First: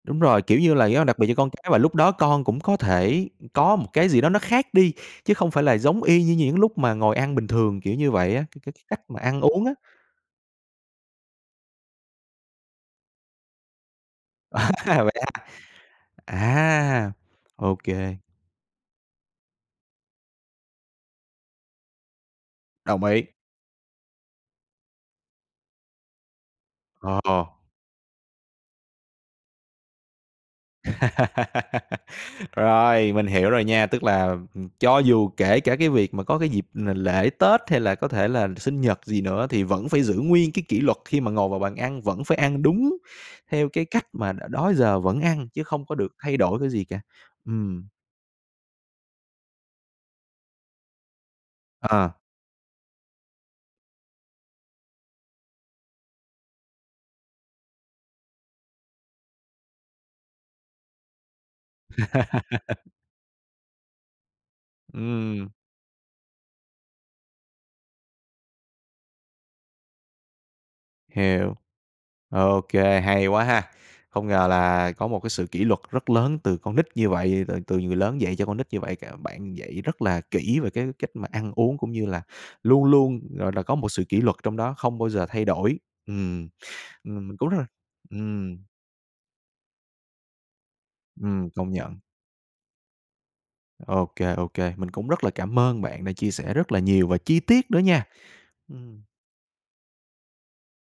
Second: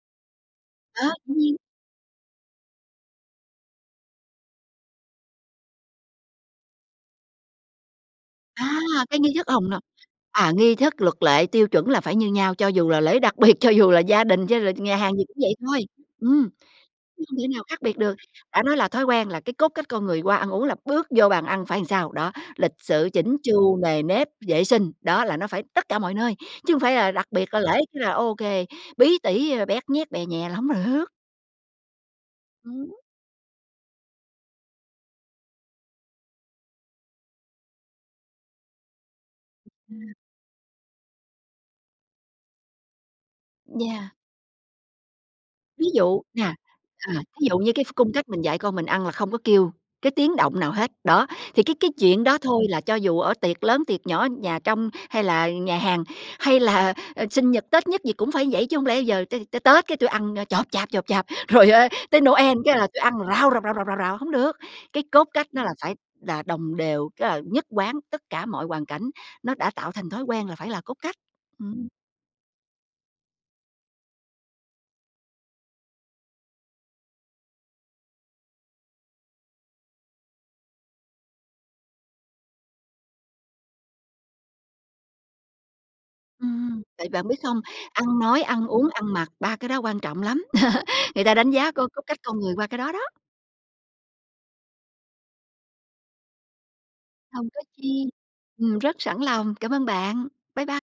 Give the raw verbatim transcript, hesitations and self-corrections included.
Đúng rồi, kiểu như là, À, do đặc biệt dĩ do con nhiên. cái và lúc đó con cũng có thể, ừm, có một cái gì đó nó khác đi, chứ không phải là giống y như những lúc mà ngồi ăn bình thường, kiểu như vậy á, c c À, cái cách cái mà nghi ăn thức uống hông, á. no, à, nghi thức luật lệ, tiêu chuẩn là phải như nhau. Cho dù là lễ đặc biệt, cho dù là gia đình, cho là À, nhà hàng vậy gì à. cũng vậy thôi, ừm, À, chứ không thể nào ô khác biệt được. kê. Đã nói là thói quen là cái cốt cách con người qua ăn uống là bước vô bàn ăn phải sao? Đó, lịch Đồng sự, ý. chỉnh chu, nề nếp, vệ sinh, đó là nó phải tất cả mọi nơi, chứ hông phải là đặc Ờ. biệt là lễ cái là ô kê, bí tỉ, à, bét nhét bè nhè là hông được. Ừm. Rồi, mình hiểu rồi nha, tức là, ừm, cho dù kể cả cái việc mà có cái dịp là l lễ Tết hay là có thể là sinh nhật gì nữa thì vẫn phải Ừm. giữ nguyên cái kỷ luật khi mà ngồi vào bàn ăn, vẫn phải ăn đúng theo cái cách Yeah. mà đ đó giờ vẫn ăn chứ Ví không có được dụ thay nè, đổi cái gì cả, à, thí dụ như ừm. cái ph cung cách mình dạy con mình ăn là không có kêu cái tiếng động nào hết, đó, thì cái cái À. chuyện đó thôi là cho dù ở tiệc lớn, tiệc nhỏ, nhà trong hay là nhà hàng, hay là, ờ, sinh nhật, Tết nhứt gì cũng phải vậy. Chứ hông lẽ giờ t tới Tết cái tui ăn, ơ, chộp chạp, chộp chạp, rồi, ơ, tới Noel cái là tui ăn rào, rào, rào, rào, rào, rào, hông được. Cái cốt cách Ừm. nó là phải đà đồng đều, cái là nhất quán tất cả mọi hoàn cảnh, nó đã tạo thành thói quen là phải là cốt cách, Hiểu. ừm. Ô kê, hay quá ha. Không ngờ là có một cái sự kỷ luật rất lớn từ con nít như vậy, rồi từ từ người lớn dạy cho con nít như vậy, c bạn dạy rất là kỹ về cái cách mà ăn uống cũng như là luôn luôn, gọi là, có một sự kỷ luật trong đó không bao giờ thay đổi. Ừm, Ừm, tại bạn ừm, biết mình cũng rất không? là Ăn nói, ừm. ăn uống, ăn mặc, ba cái đó quan trọng lắm, người ta Ừm, đánh giá công coi nhận. cốt cách con người qua cái đó đó. OK, OK, mình cũng rất là cảm ơn bạn đã chia sẻ rất là nhiều và chi Không có tiết nữa nha. chi, ừm, rất Ừm. sẵn lòng, cảm ơn bạn. Bye bye.